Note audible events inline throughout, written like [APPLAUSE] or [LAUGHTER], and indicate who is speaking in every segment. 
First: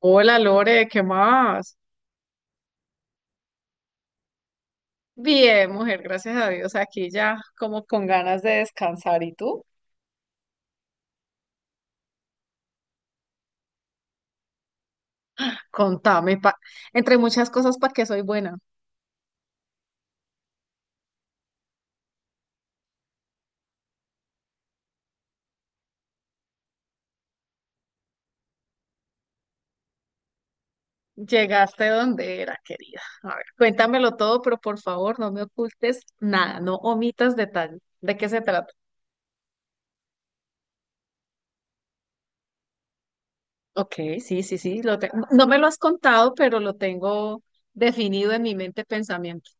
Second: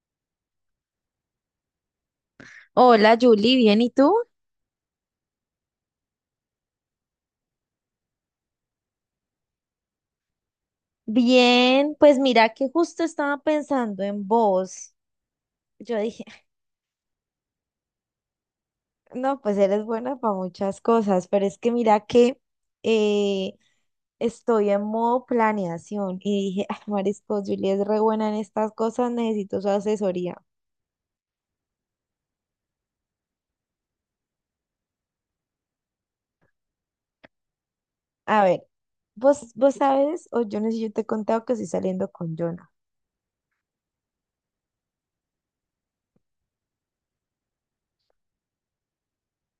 Speaker 1: Hola Lore, ¿qué más?
Speaker 2: Hola, Julie, ¿bien y tú?
Speaker 1: Bien, mujer, gracias a Dios, aquí ya como con ganas de descansar. ¿Y tú?
Speaker 2: Bien, pues mira que justo estaba pensando en vos. Yo dije,
Speaker 1: Contame, entre muchas cosas, ¿para qué soy buena?
Speaker 2: [LAUGHS] no, pues eres buena para muchas cosas, pero es que mira que eh, estoy en modo planeación y dije, ah, Marisco, Julia es re buena en estas cosas, necesito su asesoría.
Speaker 1: Llegaste donde era, querida. A ver, cuéntamelo todo, pero por favor, no me ocultes nada, no omitas detalle. ¿De qué se
Speaker 2: A ver,
Speaker 1: trata?
Speaker 2: vos sabes, o yo no sé si yo te he contado que estoy saliendo con Jonah.
Speaker 1: Ok, sí, sí, sí, no me lo has contado, pero lo tengo definido en mi mente pensamiento.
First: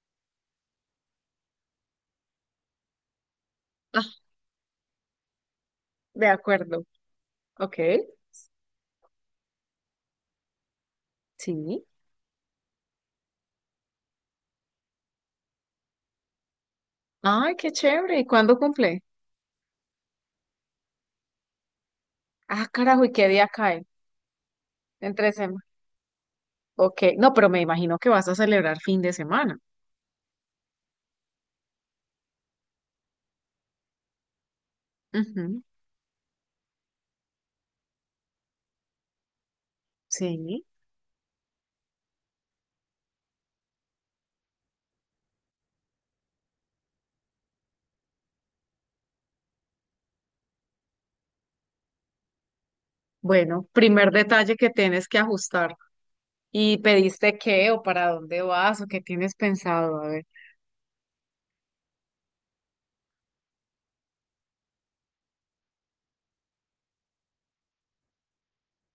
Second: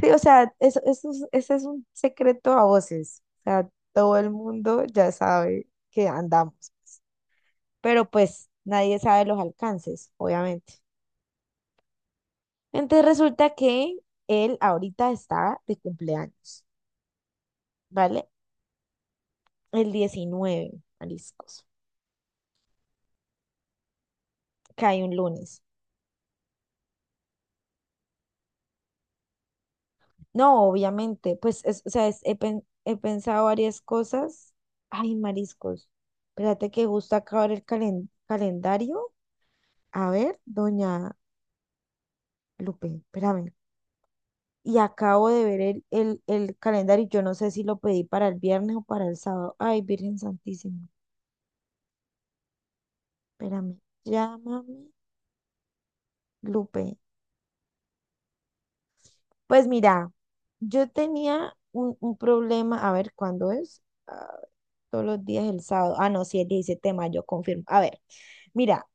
Speaker 2: Sí, o sea, ese es un secreto a voces. O sea, todo
Speaker 1: Ah,
Speaker 2: el mundo ya sabe que
Speaker 1: de
Speaker 2: andamos,
Speaker 1: acuerdo. Ok,
Speaker 2: pero pues nadie sabe los alcances, obviamente.
Speaker 1: sí.
Speaker 2: Entonces resulta que él ahorita está de cumpleaños,
Speaker 1: Ay, qué chévere. ¿Y
Speaker 2: ¿vale?
Speaker 1: cuándo cumple?
Speaker 2: El 19, mariscos,
Speaker 1: Ah, carajo, ¿y qué día cae?
Speaker 2: cae un
Speaker 1: Entre
Speaker 2: lunes.
Speaker 1: semana. Ok, no, pero me imagino que vas a celebrar fin de semana.
Speaker 2: No, obviamente, pues, he pensado varias cosas. Ay,
Speaker 1: Ujú,
Speaker 2: mariscos, espérate que justo acaba el calendario. A ver,
Speaker 1: sí.
Speaker 2: doña Lupe, espérame. Y acabo de ver el calendario. Yo no sé si lo pedí para el viernes o para el sábado. Ay, Virgen Santísima,
Speaker 1: Bueno,
Speaker 2: espérame,
Speaker 1: primer detalle que
Speaker 2: llámame,
Speaker 1: tienes que ajustar. ¿Y
Speaker 2: Lupe.
Speaker 1: pediste qué o para dónde vas o qué tienes
Speaker 2: Pues
Speaker 1: pensado? A
Speaker 2: mira,
Speaker 1: ver.
Speaker 2: yo tenía un problema, a ver, ¿cuándo es? Ah, todos los días el sábado. Ah, no, sí, el 17 de mayo, confirmo. A ver, mira,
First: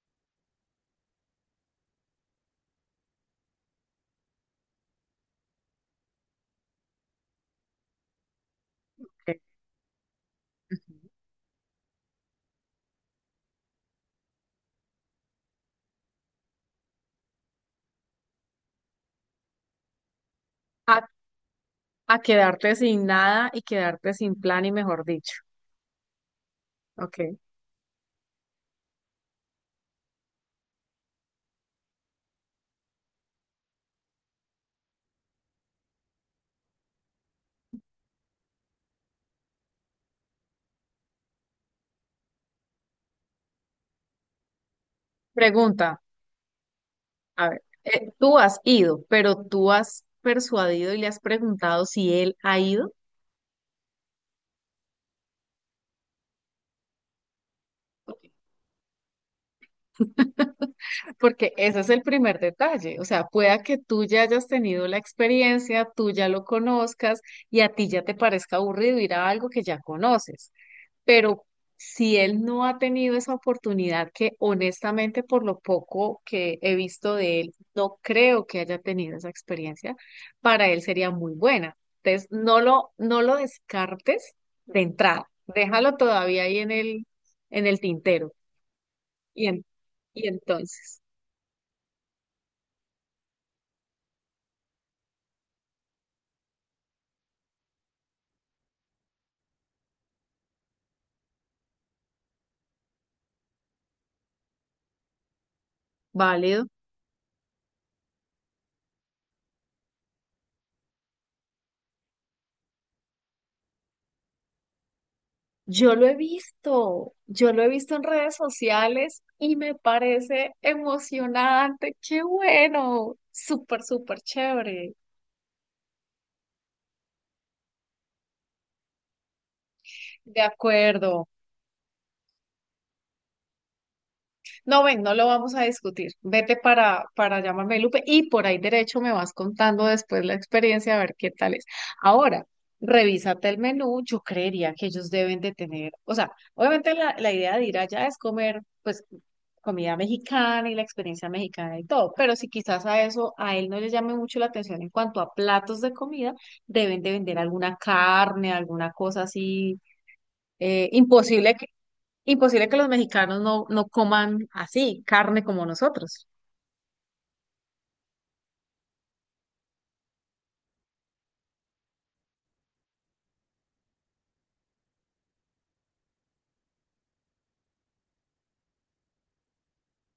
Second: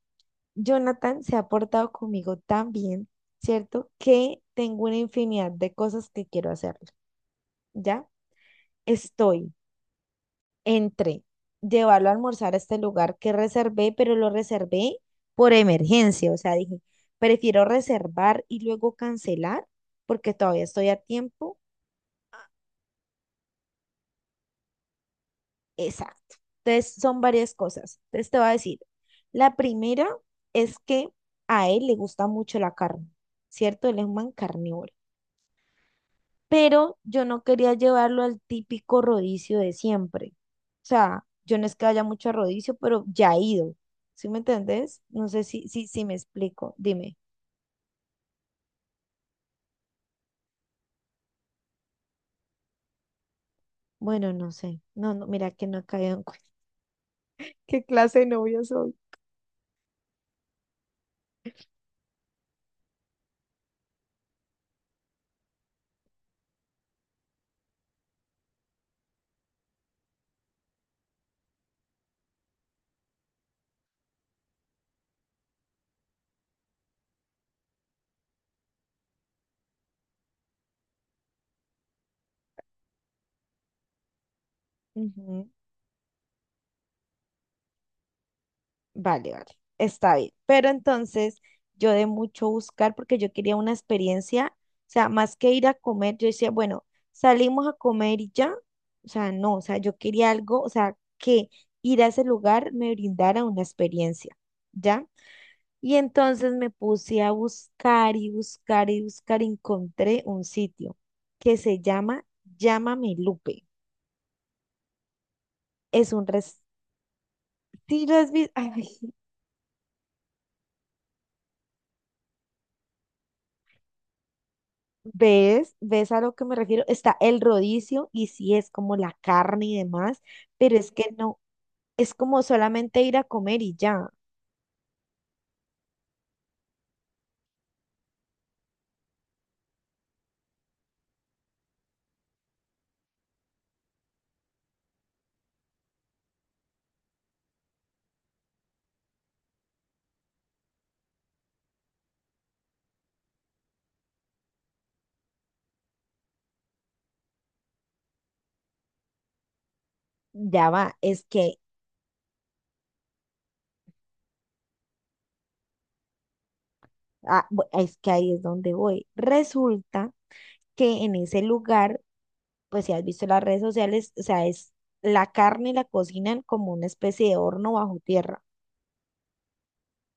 Speaker 2: Jonathan se ha portado conmigo tan bien, ¿cierto? Que tengo una infinidad de cosas que quiero hacerle, ¿ya?
Speaker 1: Ok.
Speaker 2: Estoy entre llevarlo a almorzar a este lugar que reservé, pero lo reservé por emergencia. O sea, dije, prefiero reservar y luego cancelar porque todavía estoy a
Speaker 1: A,
Speaker 2: tiempo.
Speaker 1: a quedarte sin nada y quedarte sin plan y mejor dicho.
Speaker 2: Exacto. Entonces, son
Speaker 1: Ok.
Speaker 2: varias cosas. Entonces, te voy a decir, la primera es que a él le gusta mucho la carne, ¿cierto? Él es un man carnívoro. Pero yo no quería llevarlo al típico rodicio de siempre. O sea, yo no es que haya mucho a rodicio, pero ya he ido. ¿Sí me entendés? No sé si, si,
Speaker 1: Pregunta,
Speaker 2: si me explico. Dime.
Speaker 1: a ver, tú has ido, pero tú has persuadido y le has preguntado si él ha ido.
Speaker 2: Bueno, no sé. No, no, mira que no he caído en cuenta. [LAUGHS] ¿Qué clase de novia soy?
Speaker 1: Porque ese es el primer detalle, o sea, pueda que tú ya hayas tenido la experiencia, tú ya lo conozcas y a ti ya te parezca aburrido ir a algo que ya conoces, pero si él no ha tenido esa oportunidad, que honestamente por lo poco que he visto de él, no creo que haya tenido esa experiencia, para él sería muy buena. Entonces, no lo descartes de entrada,
Speaker 2: Ujú.
Speaker 1: déjalo todavía ahí en el tintero.
Speaker 2: Vale, vale,
Speaker 1: Y, en-
Speaker 2: está
Speaker 1: y
Speaker 2: bien. Pero
Speaker 1: entonces,
Speaker 2: entonces yo de mucho buscar porque yo quería una experiencia, o sea, más que ir a comer, yo decía, bueno, salimos a comer y ya, o sea, no, o sea, yo quería algo, o sea, que ir a ese lugar me brindara una experiencia, ¿ya? Y entonces
Speaker 1: válido.
Speaker 2: me puse a buscar y buscar y buscar, y encontré un sitio que se llama Llámame Lupe.
Speaker 1: Yo lo
Speaker 2: Es
Speaker 1: he
Speaker 2: un res...
Speaker 1: visto, yo lo he visto en
Speaker 2: Sí, lo has
Speaker 1: redes
Speaker 2: visto. Ay,
Speaker 1: sociales y me parece emocionante. ¡Qué bueno! Súper, súper chévere.
Speaker 2: ¿ves? ¿Ves a lo que me refiero? Está el rodicio y sí es como la carne y demás,
Speaker 1: De
Speaker 2: pero es que
Speaker 1: acuerdo.
Speaker 2: no, es como solamente ir a comer y ya,
Speaker 1: No, ven, no lo vamos a discutir. Vete para llamarme Lupe y por ahí derecho me vas contando después la experiencia a ver qué tal es. Ahora, revísate el menú. Yo creería que ellos deben de tener, o sea, obviamente la idea de ir allá es comer, pues, comida mexicana y la experiencia mexicana y todo, pero si quizás a eso a él no le llame mucho la atención en cuanto a platos de comida, deben de vender alguna carne, alguna cosa así.
Speaker 2: ya
Speaker 1: eh,
Speaker 2: va, es
Speaker 1: imposible
Speaker 2: que,
Speaker 1: Imposible que los mexicanos no coman así, carne como nosotros.
Speaker 2: es que ahí es donde voy. Resulta que en ese lugar, pues si has visto las redes sociales, o sea, es la carne la cocinan como una especie de horno bajo tierra.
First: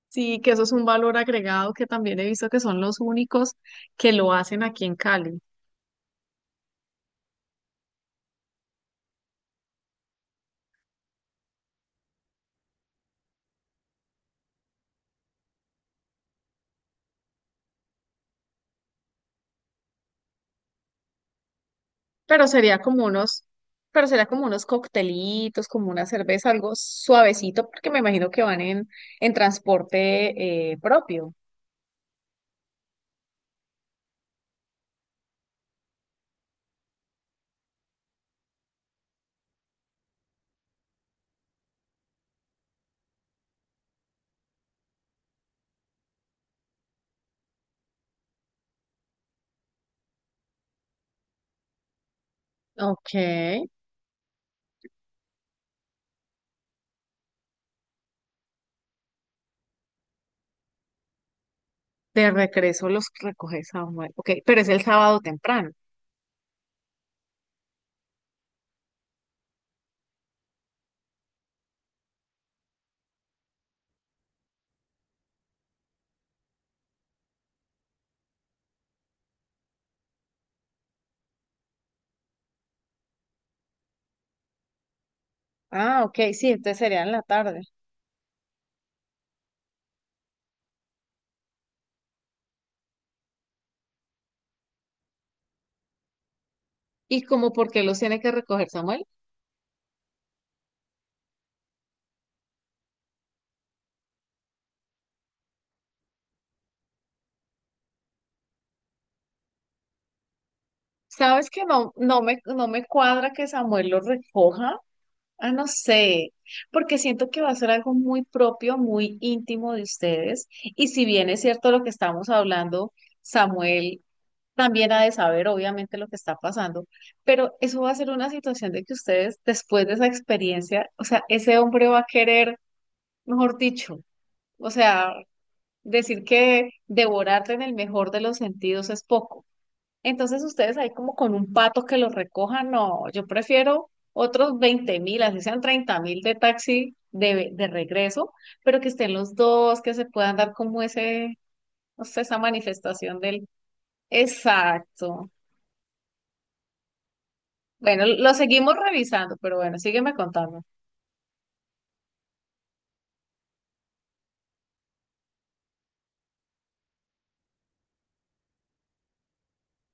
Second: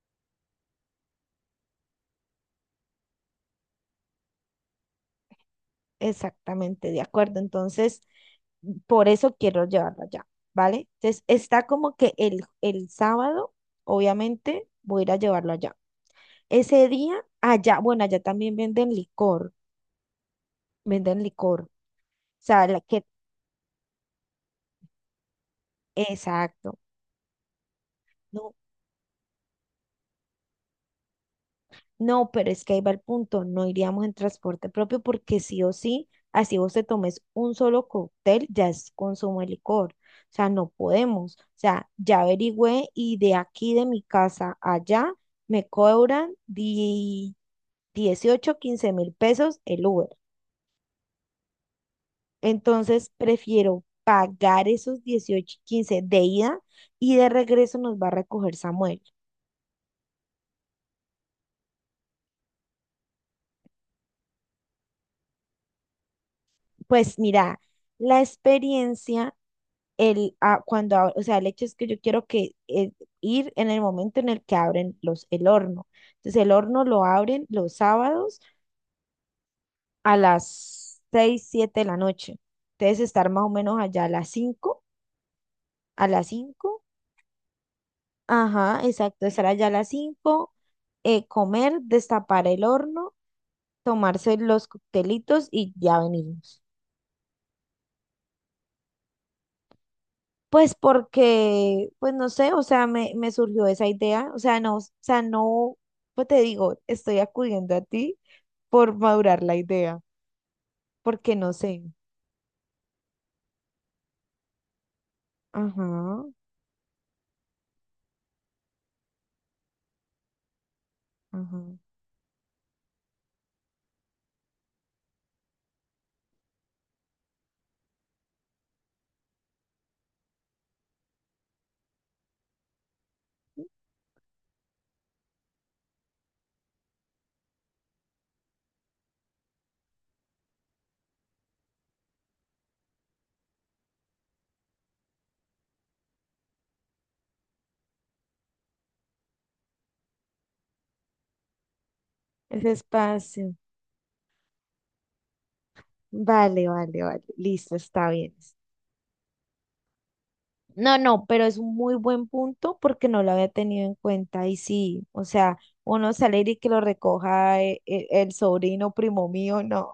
Speaker 1: Sí, que eso es un valor agregado que también he visto que son los únicos que lo hacen aquí en Cali.
Speaker 2: Exactamente, de acuerdo. Entonces, por eso quiero llevarlo allá, ¿vale? Entonces, está como que el sábado, obviamente, voy a ir a llevarlo allá. Ese día, allá, bueno, allá también venden licor, venden licor. O
Speaker 1: Pero
Speaker 2: sea, la
Speaker 1: sería
Speaker 2: que,
Speaker 1: como unos, pero sería como unos coctelitos, como una cerveza, algo
Speaker 2: exacto.
Speaker 1: suavecito, porque me imagino que
Speaker 2: No,
Speaker 1: van en transporte propio.
Speaker 2: no, pero es que ahí va el punto, no iríamos en transporte propio porque sí o sí, así vos te tomes un solo cóctel, ya es consumo de licor. O sea, no podemos. O sea, ya averigüé y de aquí de mi casa allá me cobran 18 15.000 pesos el Uber.
Speaker 1: Ok,
Speaker 2: Entonces prefiero pagar esos 18 15 de ida y de regreso nos va a recoger Samuel.
Speaker 1: de regreso los recoge Samuel. Ok, pero es el sábado temprano.
Speaker 2: Pues mira, la experiencia el, a- cuando, ab- o sea, el hecho es que yo quiero que ir en el momento en el que abren el horno. Entonces, el horno lo abren los sábados a las 6 7 de la noche. Entonces, estar más o menos allá a las 5,
Speaker 1: Ah,
Speaker 2: a
Speaker 1: ok,
Speaker 2: las
Speaker 1: sí, entonces
Speaker 2: 5
Speaker 1: sería en la tarde.
Speaker 2: ajá, exacto, estar allá a las 5, comer, destapar el horno, tomarse los coctelitos y ya venimos.
Speaker 1: ¿Y como por qué los tiene que recoger Samuel?
Speaker 2: Pues porque, pues no sé, o sea, me surgió esa idea, o sea, no, pues te digo, estoy acudiendo a ti por madurar la idea, porque
Speaker 1: Sabes
Speaker 2: no
Speaker 1: que
Speaker 2: sé.
Speaker 1: no, no me cuadra que Samuel lo recoja. Ah, no
Speaker 2: Ajá,
Speaker 1: sé, porque siento que va a ser algo muy propio, muy íntimo de ustedes. Y si bien es
Speaker 2: ajá.
Speaker 1: cierto lo que estamos hablando, Samuel también ha de saber, obviamente, lo que está pasando, pero eso va a ser una situación de que ustedes, después de esa experiencia, o sea, ese hombre va a querer, mejor dicho, o sea, decir que devorarte en el mejor de los sentidos es poco. Entonces ustedes ahí como con un pato que los recojan, no, yo prefiero otros 20.000, así sean 30.000 de taxi de regreso, pero que estén los dos, que se puedan dar como ese, no sé, esa
Speaker 2: Ese
Speaker 1: manifestación del...
Speaker 2: espacio.
Speaker 1: Exacto.
Speaker 2: Vale, vale, vale. Listo,
Speaker 1: Bueno,
Speaker 2: está
Speaker 1: lo
Speaker 2: bien.
Speaker 1: seguimos revisando, pero bueno, sígueme contando.
Speaker 2: No, no, pero es un muy buen punto porque no lo había tenido en cuenta. Y sí, o sea, uno salir y que lo recoja el sobrino primo mío, no,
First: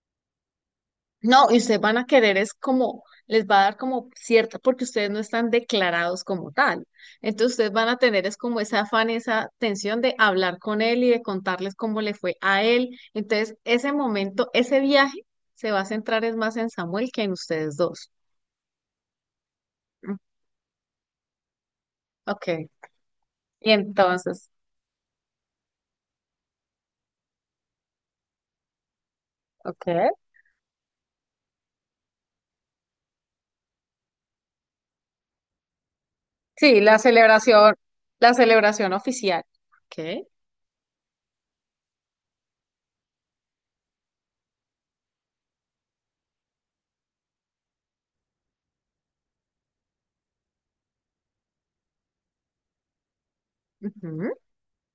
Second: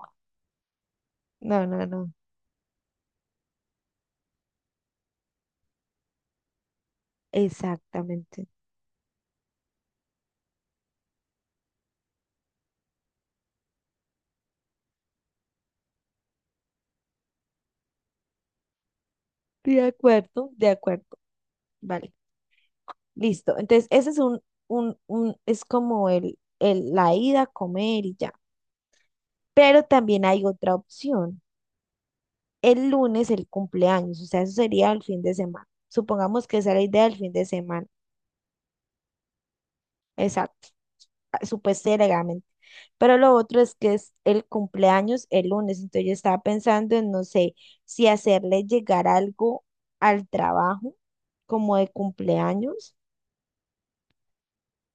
Speaker 1: No, y
Speaker 2: no,
Speaker 1: ustedes
Speaker 2: no,
Speaker 1: van a
Speaker 2: no.
Speaker 1: querer, es como, les va a dar como cierta, porque ustedes no están declarados como tal. Entonces ustedes van a tener es
Speaker 2: Exactamente.
Speaker 1: como ese afán, esa tensión de hablar con él y de contarles cómo le fue a él. Entonces ese momento, ese viaje se va a centrar es más en Samuel que en ustedes dos.
Speaker 2: De
Speaker 1: Mm,
Speaker 2: acuerdo, de acuerdo. Vale,
Speaker 1: ok,
Speaker 2: listo.
Speaker 1: y
Speaker 2: Entonces, ese es
Speaker 1: entonces,
Speaker 2: es como la ida a comer y ya. Pero
Speaker 1: ok.
Speaker 2: también hay otra opción. El lunes, el cumpleaños, o sea, eso sería el fin de semana. Supongamos que esa es
Speaker 1: Sí,
Speaker 2: la idea del fin de semana.
Speaker 1: la celebración oficial. Ok,
Speaker 2: Exacto, ah, supuestamente, legalmente. Pero lo otro es que es el cumpleaños el lunes, entonces yo estaba pensando en, no sé, si hacerle llegar algo al trabajo como de cumpleaños,
Speaker 1: ujú,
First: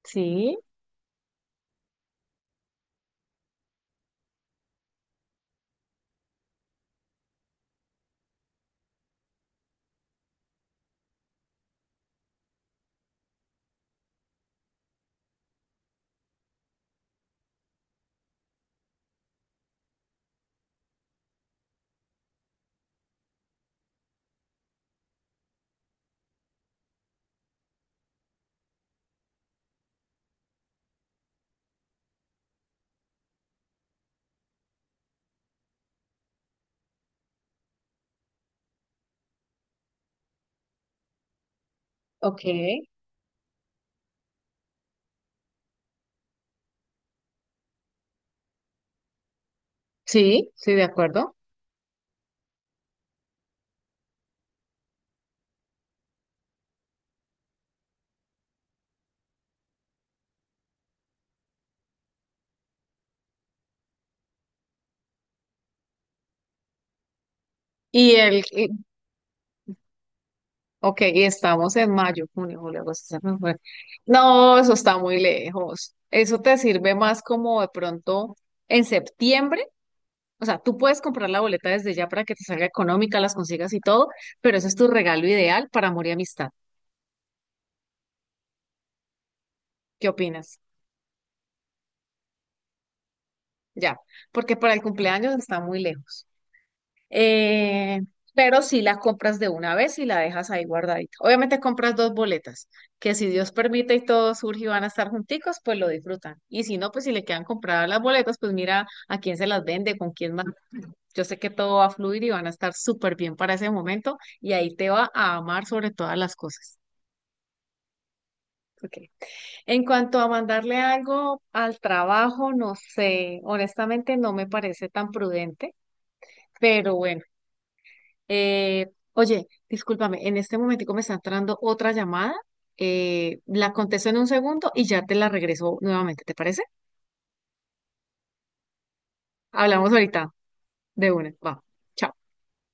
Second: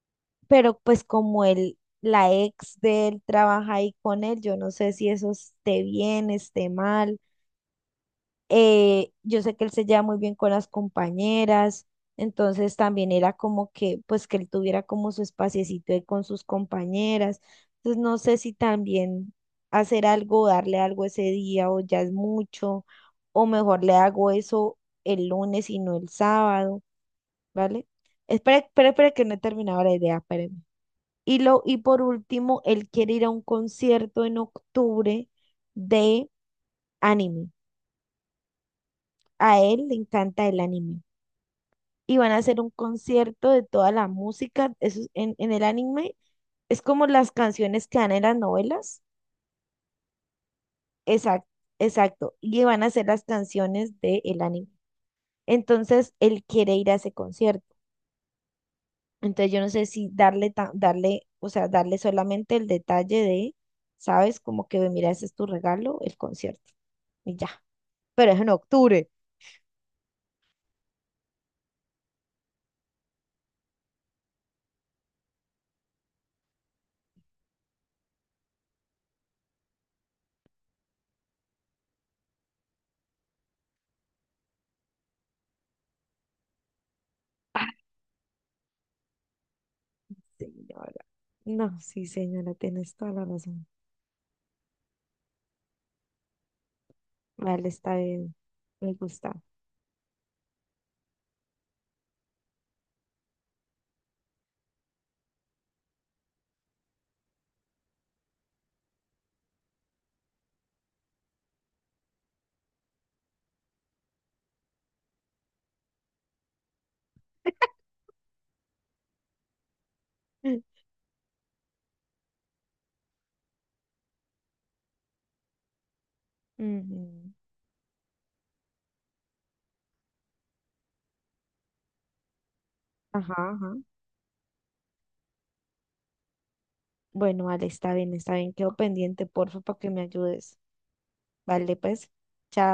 Speaker 1: sí,
Speaker 2: pero pues como el, la ex de él trabaja ahí con él, yo no sé si eso esté bien, esté mal, yo sé que él se lleva muy bien con las compañeras, entonces también era como que, pues que él tuviera como su espaciecito ahí con sus compañeras. Entonces no sé si también hacer algo, darle algo ese día o ya es mucho, o mejor le hago eso el lunes y no el sábado, ¿vale? Espera, espera, espera que no he terminado la idea, espérame. Y, lo, y por último, él quiere ir a un concierto en octubre de anime. A él le encanta el anime. Y van a
Speaker 1: ok,
Speaker 2: hacer un concierto de toda la música. Eso es en, el anime es como las canciones que dan en las novelas.
Speaker 1: sí, sí, de acuerdo.
Speaker 2: Exacto, exacto. Y van a hacer las canciones del anime. Entonces él quiere ir a ese concierto. Entonces yo no sé si darle, darle, o sea, darle solamente el detalle de, ¿sabes? Como que mira, ese es tu regalo, el concierto. Y ya.
Speaker 1: Y
Speaker 2: Pero es
Speaker 1: el,
Speaker 2: en
Speaker 1: y
Speaker 2: octubre.
Speaker 1: ok, y estamos en mayo, junio, julio, agosto, septiembre, octubre. No, eso está muy lejos. Eso te sirve más como de pronto en septiembre. O sea, tú puedes comprar la boleta desde ya para que te salga económica, las consigas y todo, pero eso es tu regalo ideal para amor y amistad.
Speaker 2: Ah,
Speaker 1: ¿Qué opinas?
Speaker 2: señora. No, sí, señora, tienes toda la razón.
Speaker 1: Ya, porque para el cumpleaños está muy lejos.
Speaker 2: Vale, está
Speaker 1: Eh,
Speaker 2: bien.
Speaker 1: pero si
Speaker 2: Me
Speaker 1: la
Speaker 2: gusta.
Speaker 1: compras de una vez y la dejas ahí guardadita. Obviamente compras dos boletas, que si Dios permite y todo surge y van a estar junticos, pues lo disfrutan. Y si no, pues si le quedan compradas las boletas, pues mira a quién se las vende, con quién más. Yo sé que todo va a fluir y van a estar súper bien para ese momento y ahí te va a amar sobre todas las cosas. Ok. En cuanto a mandarle algo al trabajo, no sé, honestamente no me parece tan prudente. Pero bueno.
Speaker 2: Ujú.
Speaker 1: Oye, discúlpame, en este momentico me está entrando otra llamada.
Speaker 2: Ajá,
Speaker 1: La
Speaker 2: ajá.
Speaker 1: contesto en un segundo y ya te la regreso nuevamente, ¿te parece?
Speaker 2: Bueno, vale, está bien, está bien. Quedo pendiente, porfa, para que
Speaker 1: Hablamos
Speaker 2: me
Speaker 1: ahorita
Speaker 2: ayudes.
Speaker 1: de una. Va.
Speaker 2: Vale, pues,
Speaker 1: Chao.
Speaker 2: chao.